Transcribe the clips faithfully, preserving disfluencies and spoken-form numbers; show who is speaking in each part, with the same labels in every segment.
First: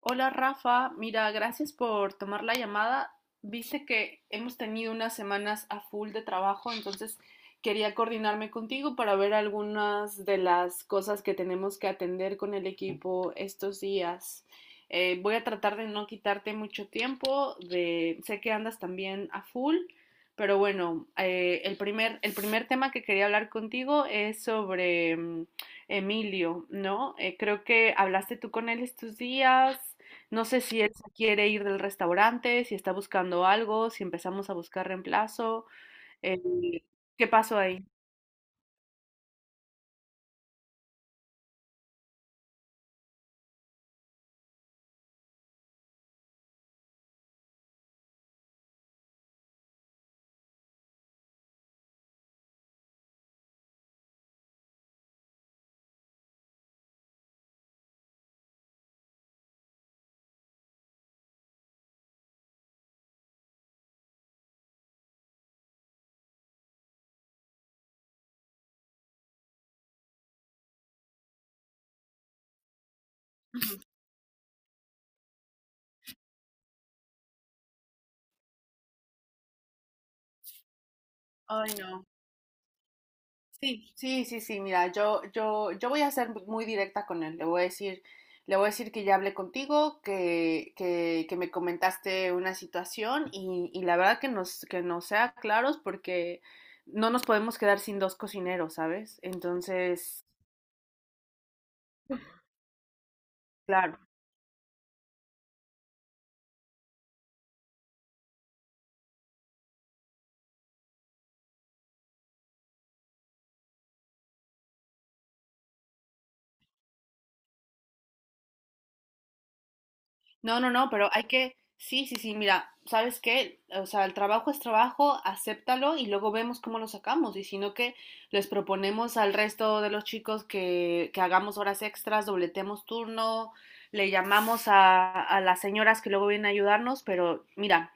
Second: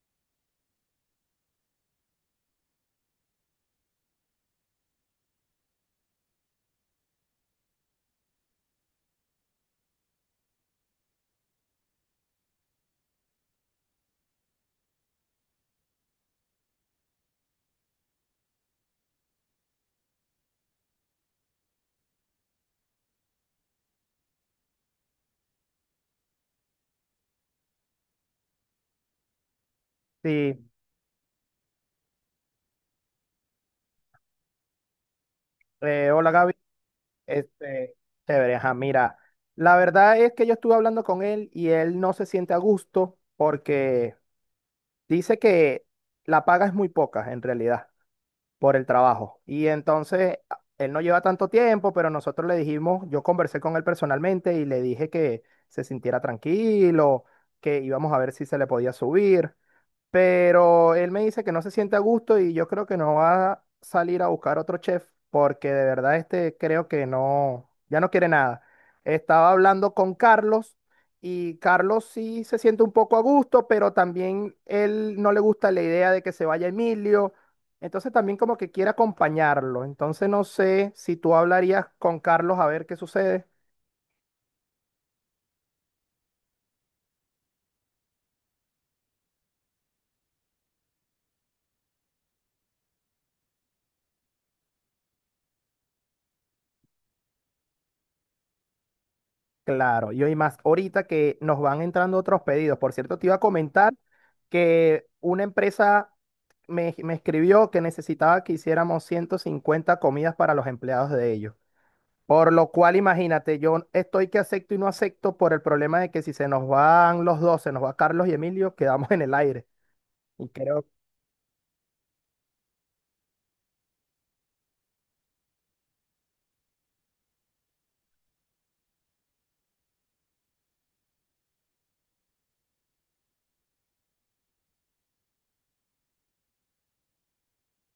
Speaker 1: Hola Rafa, mira, gracias por tomar la llamada. Viste que hemos tenido unas semanas a full de trabajo, entonces quería coordinarme contigo para ver algunas de las cosas que tenemos que atender con el equipo estos días. Eh, voy a tratar de no quitarte mucho tiempo, de, sé que andas también a full, pero bueno, eh, el primer, el primer tema que quería hablar contigo es sobre mm, Emilio, ¿no? Eh, creo que hablaste tú con él estos días. No sé
Speaker 2: Sí,
Speaker 1: si él se quiere ir del restaurante, si está buscando algo, si empezamos a buscar reemplazo.
Speaker 2: eh, hola
Speaker 1: eh,
Speaker 2: Gaby,
Speaker 1: ¿Qué pasó ahí?
Speaker 2: este, chévere, ajá, mira, la verdad es que yo estuve hablando con él y él no se siente a gusto porque dice que la paga es muy poca en realidad por el trabajo y entonces a- él no lleva tanto tiempo, pero nosotros le dijimos, yo conversé con él personalmente y le dije que se sintiera tranquilo, que íbamos a ver si se le podía subir. Pero él me dice que no se siente a gusto y yo creo que no va a salir a buscar otro chef porque de verdad este creo que no, ya no quiere nada. Estaba hablando con Carlos y Carlos sí se siente un poco a gusto, pero también él no le gusta la idea de que se vaya Emilio. Entonces también como que quiere acompañarlo. Entonces no sé si tú
Speaker 1: Ay,
Speaker 2: hablarías
Speaker 1: no.
Speaker 2: con Carlos a ver qué sucede.
Speaker 1: Sí, sí, sí, sí. Mira, yo, yo, yo voy a ser muy directa con él. Le voy a decir, le voy a decir que ya hablé contigo, que, que, que me comentaste una situación y, y la verdad que nos, que nos sea claros porque no nos podemos quedar sin dos cocineros, ¿sabes?
Speaker 2: Claro, y
Speaker 1: Entonces,
Speaker 2: hoy más, ahorita que nos van entrando otros pedidos. Por cierto, te iba a comentar
Speaker 1: claro.
Speaker 2: que una empresa me, me escribió que necesitaba que hiciéramos ciento cincuenta comidas para los empleados de ellos. Por lo cual, imagínate, yo estoy que acepto y no acepto por el problema de que si se nos van los dos, se nos va Carlos y Emilio, quedamos en el aire. Y
Speaker 1: No, no,
Speaker 2: creo,
Speaker 1: no, pero hay que, sí, sí, sí, mira, ¿sabes qué? O sea, el trabajo es trabajo, acéptalo y luego vemos cómo lo sacamos. Y si no, que les proponemos al resto de los chicos que, que hagamos horas extras, dobletemos turno, le llamamos a, a las señoras que luego vienen a ayudarnos, pero mira,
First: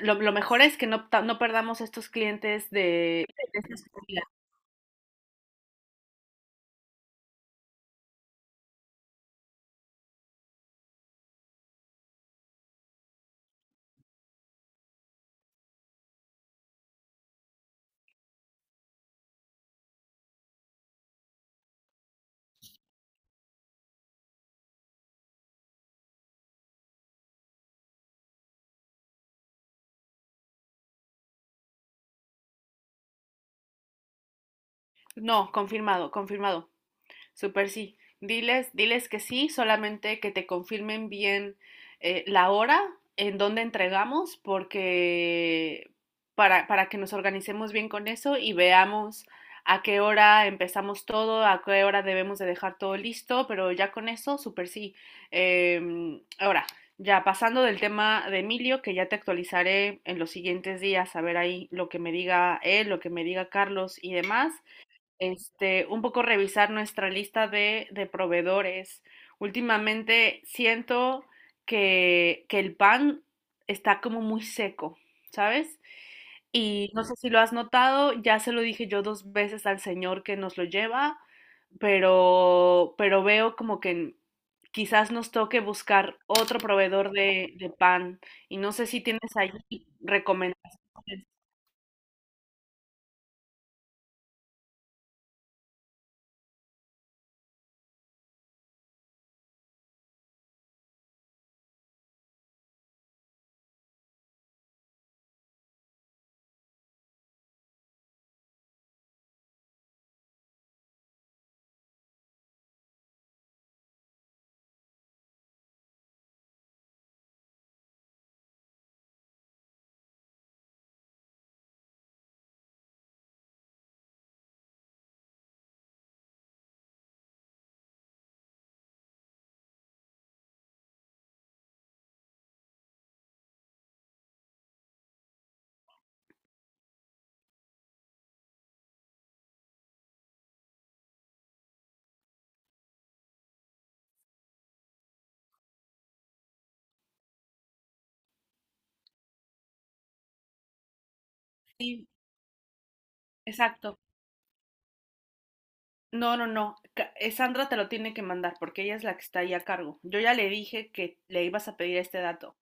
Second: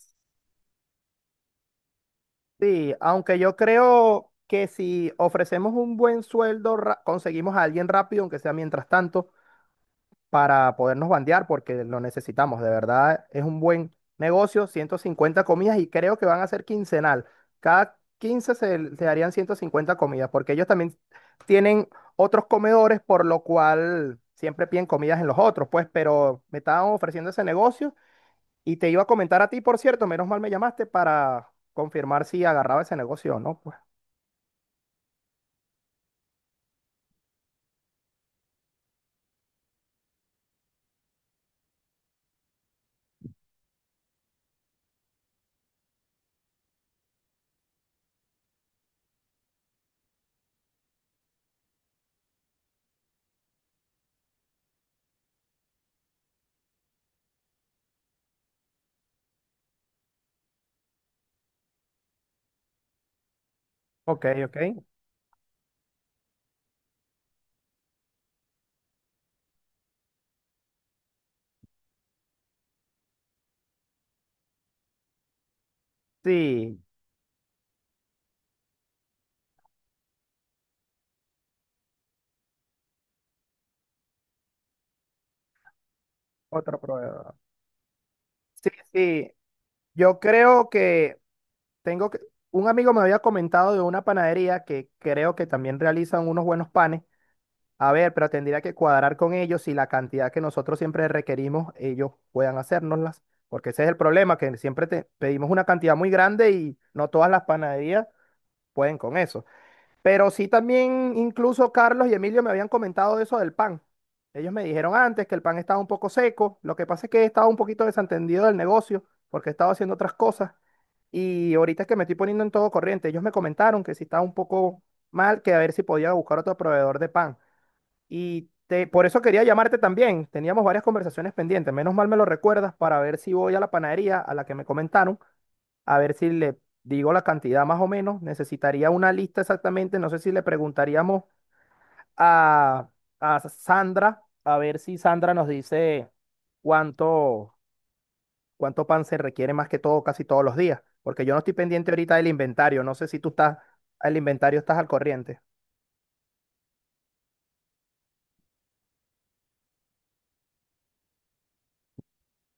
Speaker 1: lo, lo mejor es que no, ta- no perdamos estos clientes
Speaker 2: sí,
Speaker 1: de,
Speaker 2: aunque yo
Speaker 1: de estas comidas.
Speaker 2: creo que si ofrecemos un buen sueldo, ra- conseguimos a alguien rápido, aunque sea mientras tanto, para podernos bandear porque lo necesitamos. De verdad, es un buen negocio, ciento cincuenta comidas y creo que van a ser quincenal. Cada quince se, se harían ciento cincuenta comidas porque ellos también tienen otros comedores, por lo cual siempre piden comidas en los otros, pues, pero me estaban ofreciendo ese negocio y te iba a comentar a ti, por cierto, menos mal me llamaste para confirmar si agarraba ese negocio o no, pues.
Speaker 1: No, confirmado, confirmado. Súper sí. Diles, diles que sí, solamente que te confirmen bien eh, la hora en donde entregamos, porque para, para que nos organicemos bien con eso y veamos a qué hora empezamos todo, a qué hora debemos de dejar todo listo, pero ya con eso, súper sí. Em, ahora, ya pasando del tema de Emilio, que ya te actualizaré en los siguientes días, a ver ahí lo que me diga él, lo que me diga Carlos y
Speaker 2: Ok,
Speaker 1: demás
Speaker 2: ok.
Speaker 1: este, un poco revisar nuestra lista de, de proveedores. Últimamente siento que, que el pan está como muy seco, ¿sabes?
Speaker 2: Sí,
Speaker 1: Y no sé si lo has notado, ya se lo dije yo dos veces al señor que nos lo lleva, pero, pero veo como que quizás nos toque buscar otro
Speaker 2: otro
Speaker 1: proveedor
Speaker 2: prueba.
Speaker 1: de, de pan. Y
Speaker 2: Sí,
Speaker 1: no sé si
Speaker 2: sí.
Speaker 1: tienes ahí
Speaker 2: Yo creo
Speaker 1: recomendaciones.
Speaker 2: que tengo que, un amigo me había comentado de una panadería que creo que también realizan unos buenos panes. A ver, pero tendría que cuadrar con ellos si la cantidad que nosotros siempre requerimos, ellos puedan hacérnoslas. Porque ese es el problema, que siempre te pedimos una cantidad muy grande y no todas las panaderías pueden con eso. Pero sí, también incluso Carlos y Emilio me habían comentado eso del pan. Ellos me dijeron antes que el pan estaba un poco seco. Lo que pasa es que estaba un poquito desentendido del negocio porque estaba haciendo otras cosas. Y ahorita es que me estoy poniendo en todo corriente. Ellos me comentaron que si estaba un poco mal, que a ver si podía buscar otro proveedor de pan. Y te- por eso quería llamarte también. Teníamos varias conversaciones pendientes. Menos mal me lo recuerdas para ver si voy a la panadería a la que me comentaron, a ver si le digo la cantidad más o menos. Necesitaría una lista exactamente. No sé si le preguntaríamos a, a Sandra, a ver si Sandra nos dice cuánto, cuánto pan se requiere más que todo, casi todos los días. Porque yo no estoy pendiente
Speaker 1: Sí,
Speaker 2: ahorita del inventario. No sé si tú estás,
Speaker 1: exacto.
Speaker 2: el inventario, estás al corriente.
Speaker 1: No, no, no. Ca- eh, Sandra te lo tiene que mandar porque ella es la que está ahí a cargo. Yo ya le dije que le ibas a pedir este dato.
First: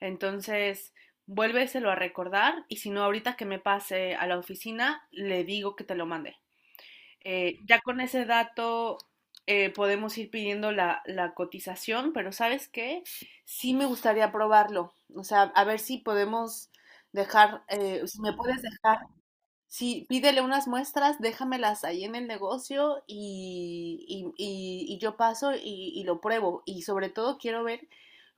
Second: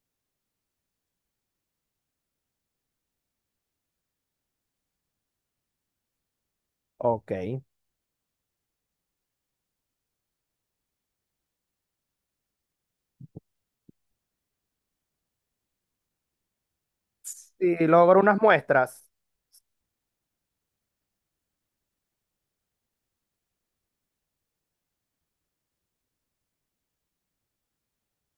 Speaker 1: Entonces, vuélveselo a recordar y si no, ahorita que me pase a la oficina, le digo que te lo mande.
Speaker 2: Ok.
Speaker 1: Eh, ya con ese dato eh, podemos ir pidiendo la, la cotización, pero ¿sabes qué? Sí me gustaría probarlo. O sea, a ver si podemos dejar,
Speaker 2: Si
Speaker 1: eh,
Speaker 2: logro
Speaker 1: si me
Speaker 2: unas
Speaker 1: puedes dejar.
Speaker 2: muestras.
Speaker 1: Sí, pídele unas muestras, déjamelas ahí en el negocio y, y- y- y yo paso y, y lo pruebo. Y sobre todo quiero ver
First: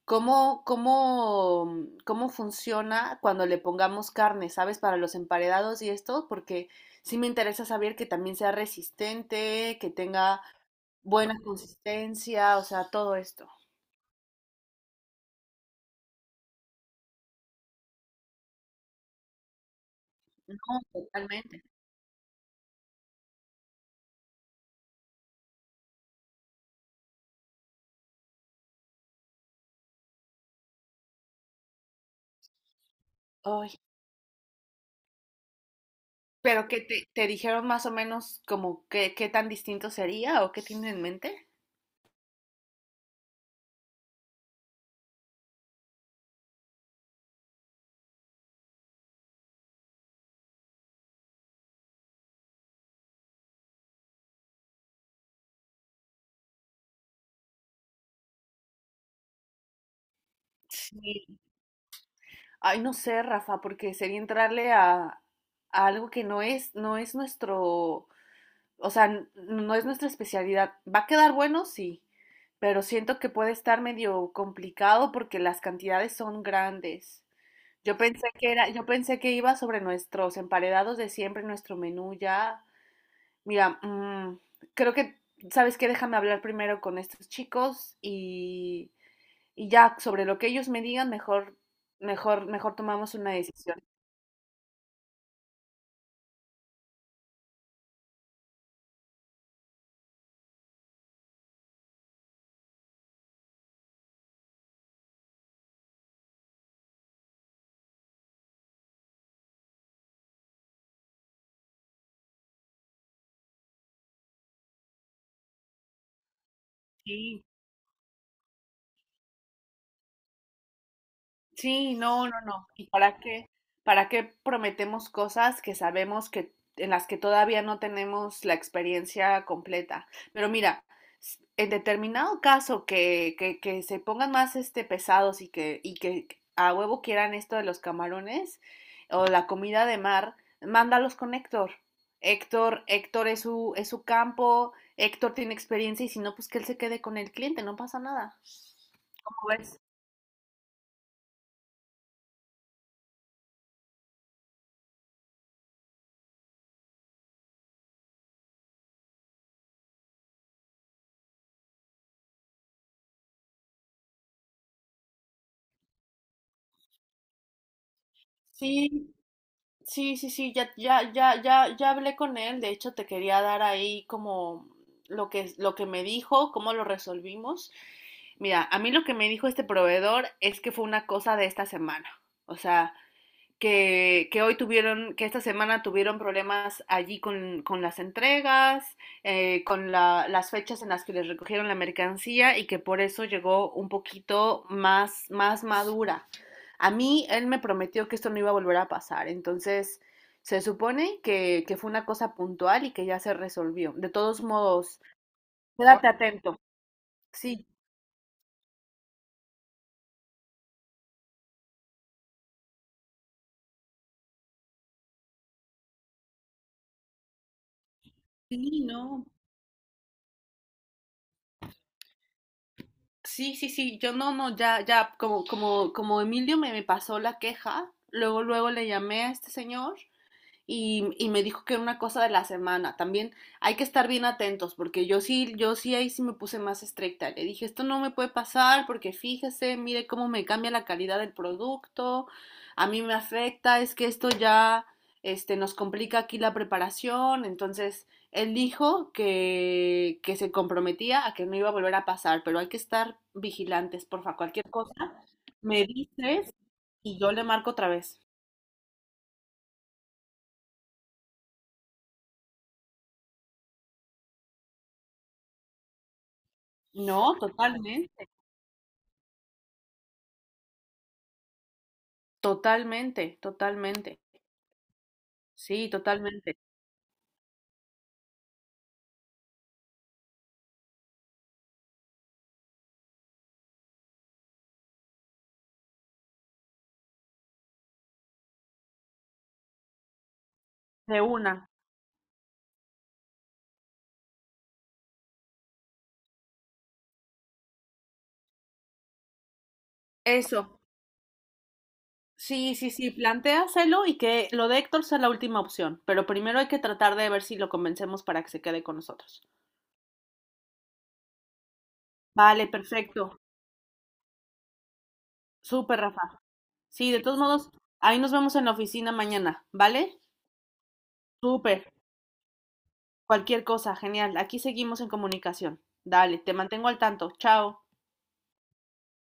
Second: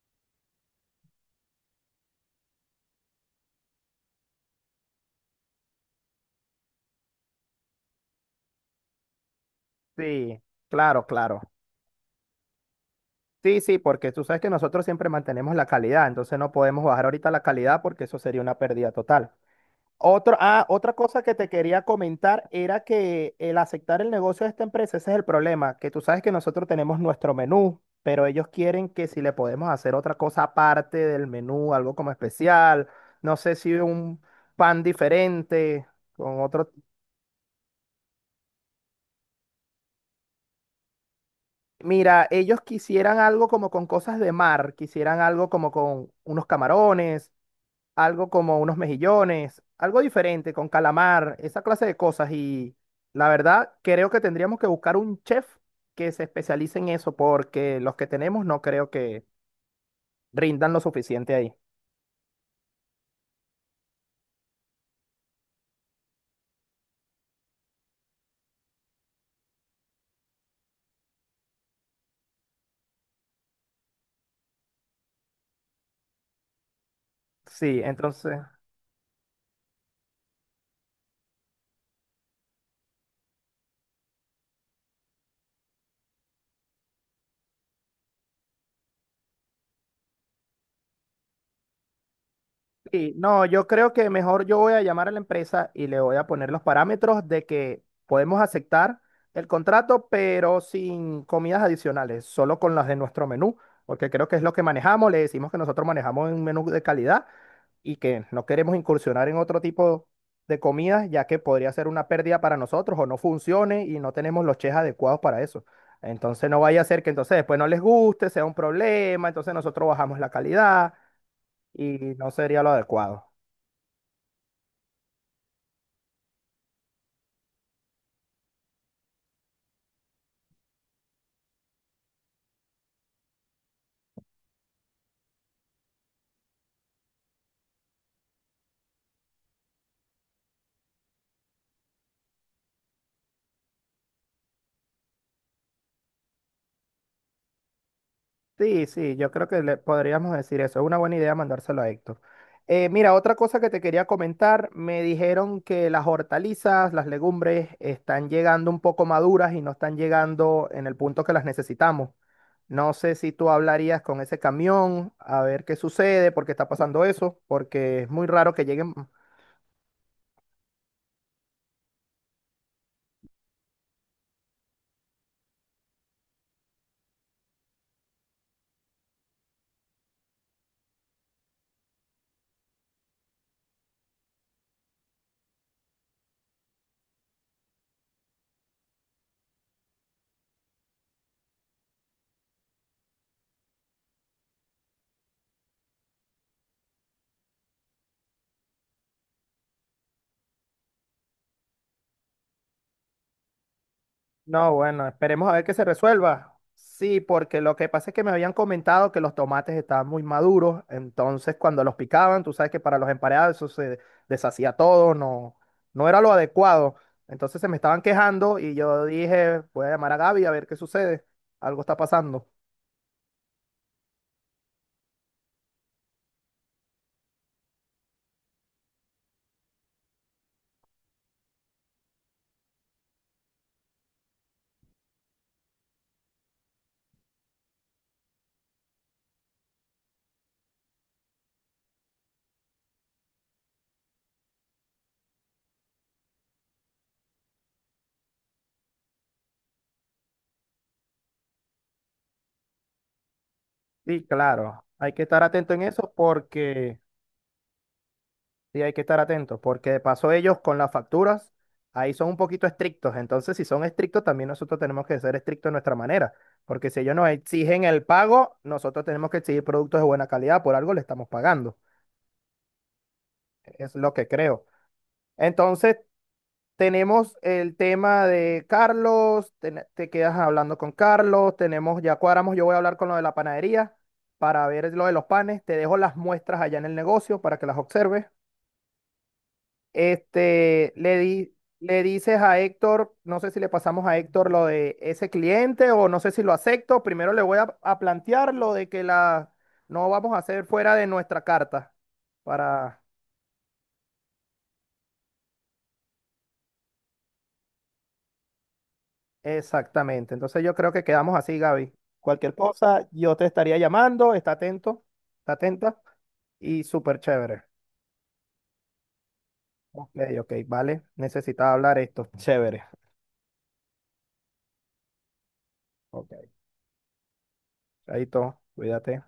Speaker 1: cómo, cómo, cómo funciona cuando le pongamos carne, ¿sabes? Para los emparedados y esto, porque sí me interesa saber que también sea resistente, que
Speaker 2: Sí,
Speaker 1: tenga
Speaker 2: claro,
Speaker 1: buena
Speaker 2: claro.
Speaker 1: consistencia, o sea, todo esto.
Speaker 2: Sí, sí, porque tú sabes que nosotros siempre mantenemos la calidad, entonces no podemos bajar ahorita la calidad porque eso sería una pérdida total. Otro, ah,
Speaker 1: No,
Speaker 2: otra cosa que te
Speaker 1: totalmente.
Speaker 2: quería comentar era que el aceptar el negocio de esta empresa, ese es el problema, que tú sabes que nosotros tenemos nuestro menú, pero ellos quieren que si le podemos hacer otra cosa aparte del menú, algo como especial, no sé si
Speaker 1: Ay,
Speaker 2: un pan diferente, con
Speaker 1: pero
Speaker 2: otro...
Speaker 1: ¿qué te, te dijeron más o menos como qué, qué tan distinto sería o qué tienen en mente?
Speaker 2: Mira, ellos quisieran algo como con cosas de mar, quisieran algo como con unos camarones, algo como unos mejillones, algo diferente, con calamar, esa clase de cosas. Y la verdad, creo que tendríamos que buscar un chef que se especialice en eso, porque los que tenemos no creo que rindan lo suficiente
Speaker 1: Sí,
Speaker 2: ahí.
Speaker 1: ay, no sé, Rafa, porque sería entrarle a, a algo que no es, no es nuestro, o sea, n- no es nuestra especialidad. ¿Va a quedar bueno? Sí, pero siento que puede estar medio complicado porque las cantidades son grandes.
Speaker 2: Sí,
Speaker 1: Yo pensé
Speaker 2: entonces,
Speaker 1: que era, yo pensé que iba sobre nuestros emparedados de siempre, nuestro menú ya. Mira, mm, creo que, ¿sabes qué? Déjame hablar primero con estos chicos y, y ya sobre lo que ellos me digan, mejor, mejor, mejor
Speaker 2: sí,
Speaker 1: tomamos una
Speaker 2: no, yo
Speaker 1: decisión.
Speaker 2: creo que mejor yo voy a llamar a la empresa y le voy a poner los parámetros de que podemos aceptar el contrato, pero sin comidas adicionales, solo con las de nuestro menú, porque creo que es lo que manejamos, le decimos que nosotros manejamos un menú de calidad y que no queremos incursionar en otro tipo de comidas, ya que podría ser una pérdida para nosotros o no funcione y no tenemos los chefs adecuados para eso. Entonces no vaya a ser que entonces
Speaker 1: Sí,
Speaker 2: después no les guste, sea un problema, entonces nosotros bajamos la calidad
Speaker 1: sí,
Speaker 2: y
Speaker 1: no,
Speaker 2: no
Speaker 1: no,
Speaker 2: sería
Speaker 1: no.
Speaker 2: lo
Speaker 1: ¿Y para
Speaker 2: adecuado.
Speaker 1: qué? ¿Para qué prometemos cosas que sabemos que en las que todavía no tenemos la experiencia completa? Pero mira, s- en determinado caso que, que, que se pongan más este pesados y que, y que a huevo quieran esto de los camarones o la comida de mar, mándalos con Héctor. Héctor, Héctor es su, es su campo, Héctor tiene experiencia y si no, pues que él se quede con el cliente, no pasa nada.
Speaker 2: Sí, sí, yo creo
Speaker 1: ¿Cómo
Speaker 2: que le
Speaker 1: ves?
Speaker 2: podríamos decir eso. Es una buena idea mandárselo a Héctor. Eh, mira, otra cosa que te quería comentar, me dijeron que las hortalizas, las legumbres están llegando un poco maduras y no están llegando en el punto que las necesitamos. No sé si tú hablarías con ese camión a ver qué sucede, por qué está pasando eso, porque es muy raro que lleguen.
Speaker 1: Sí. Sí, sí, sí, ya, ya, ya, ya, ya hablé con él. De hecho, te quería dar ahí como lo que, lo que me dijo, cómo lo resolvimos. Mira, a mí lo que me dijo este proveedor es que fue una cosa de esta semana. O sea, que, que hoy tuvieron, que esta semana tuvieron problemas allí con, con las entregas, eh, con la- las fechas en las que les recogieron la mercancía y que por eso llegó un poquito más, más madura. A mí él me prometió que esto no iba a volver a pasar, entonces se supone que, que fue una cosa puntual y que ya se resolvió. De todos
Speaker 2: No,
Speaker 1: modos,
Speaker 2: bueno, esperemos a ver que se
Speaker 1: quédate
Speaker 2: resuelva.
Speaker 1: atento.
Speaker 2: Sí, porque
Speaker 1: Sí,
Speaker 2: lo que pasa es que me habían comentado que los tomates estaban muy maduros, entonces cuando los picaban, tú sabes que para los emparedados eso se deshacía todo, no, no era lo adecuado. Entonces se me estaban quejando y
Speaker 1: sí,
Speaker 2: yo
Speaker 1: no,
Speaker 2: dije, voy a llamar a Gaby a ver qué sucede, algo está pasando.
Speaker 1: sí, sí, sí, yo no, no, ya, ya, como, como, como Emilio me, me pasó la queja, luego, luego le llamé a este señor y, y me dijo que era una cosa de la semana. También hay que estar bien atentos, porque yo sí, yo sí ahí sí me puse más estricta. Le dije, esto no me puede pasar, porque fíjese, mire cómo me cambia la calidad del producto, a mí me afecta, es que esto ya este, nos complica aquí la preparación. Entonces, él dijo que, que se comprometía a que no iba a volver a pasar, pero hay que estar vigilantes,
Speaker 2: Sí,
Speaker 1: porfa, cualquier
Speaker 2: claro,
Speaker 1: cosa,
Speaker 2: hay que estar atento en
Speaker 1: me
Speaker 2: eso
Speaker 1: dices
Speaker 2: porque...
Speaker 1: y yo le marco otra vez.
Speaker 2: Sí, hay que estar atentos, porque de paso ellos con las facturas, ahí son un poquito estrictos. Entonces, si son estrictos, también nosotros tenemos que ser estrictos de nuestra manera, porque si ellos nos
Speaker 1: No,
Speaker 2: exigen el
Speaker 1: totalmente.
Speaker 2: pago, nosotros tenemos que exigir productos de buena calidad, por algo le estamos pagando,
Speaker 1: Totalmente,
Speaker 2: es lo
Speaker 1: totalmente.
Speaker 2: que creo.
Speaker 1: Sí,
Speaker 2: Entonces,
Speaker 1: totalmente.
Speaker 2: tenemos el tema de Carlos, ten- te, quedas hablando con Carlos, tenemos, ya cuadramos, yo voy a hablar con lo de la panadería para ver lo de los panes, te dejo las muestras allá en el negocio para que las observes. Este,
Speaker 1: De
Speaker 2: le di-
Speaker 1: una.
Speaker 2: le dices a Héctor, no sé si le pasamos a Héctor lo de ese cliente o no sé si lo acepto. Primero le voy a, a plantear lo de que la no vamos a hacer
Speaker 1: Eso.
Speaker 2: fuera de nuestra carta,
Speaker 1: Sí, sí,
Speaker 2: para
Speaker 1: sí, plantéaselo y que lo de Héctor sea la última opción, pero primero hay que tratar de ver si lo convencemos para que se quede con nosotros.
Speaker 2: exactamente. Entonces yo creo que quedamos así, Gaby. Cualquier
Speaker 1: Vale,
Speaker 2: cosa, yo
Speaker 1: perfecto.
Speaker 2: te estaría llamando, está atento, está
Speaker 1: Súper,
Speaker 2: atenta
Speaker 1: Rafa.
Speaker 2: y
Speaker 1: Sí, de
Speaker 2: súper
Speaker 1: todos
Speaker 2: chévere.
Speaker 1: modos, ahí nos vemos en la oficina mañana,
Speaker 2: Ok,
Speaker 1: ¿vale?
Speaker 2: ok, vale. Necesitaba
Speaker 1: Súper.
Speaker 2: hablar esto. Chévere.
Speaker 1: Cualquier cosa, genial. Aquí seguimos en comunicación.
Speaker 2: Ok.
Speaker 1: Dale, te mantengo al tanto. Chao.
Speaker 2: Ahí todo. Cuídate.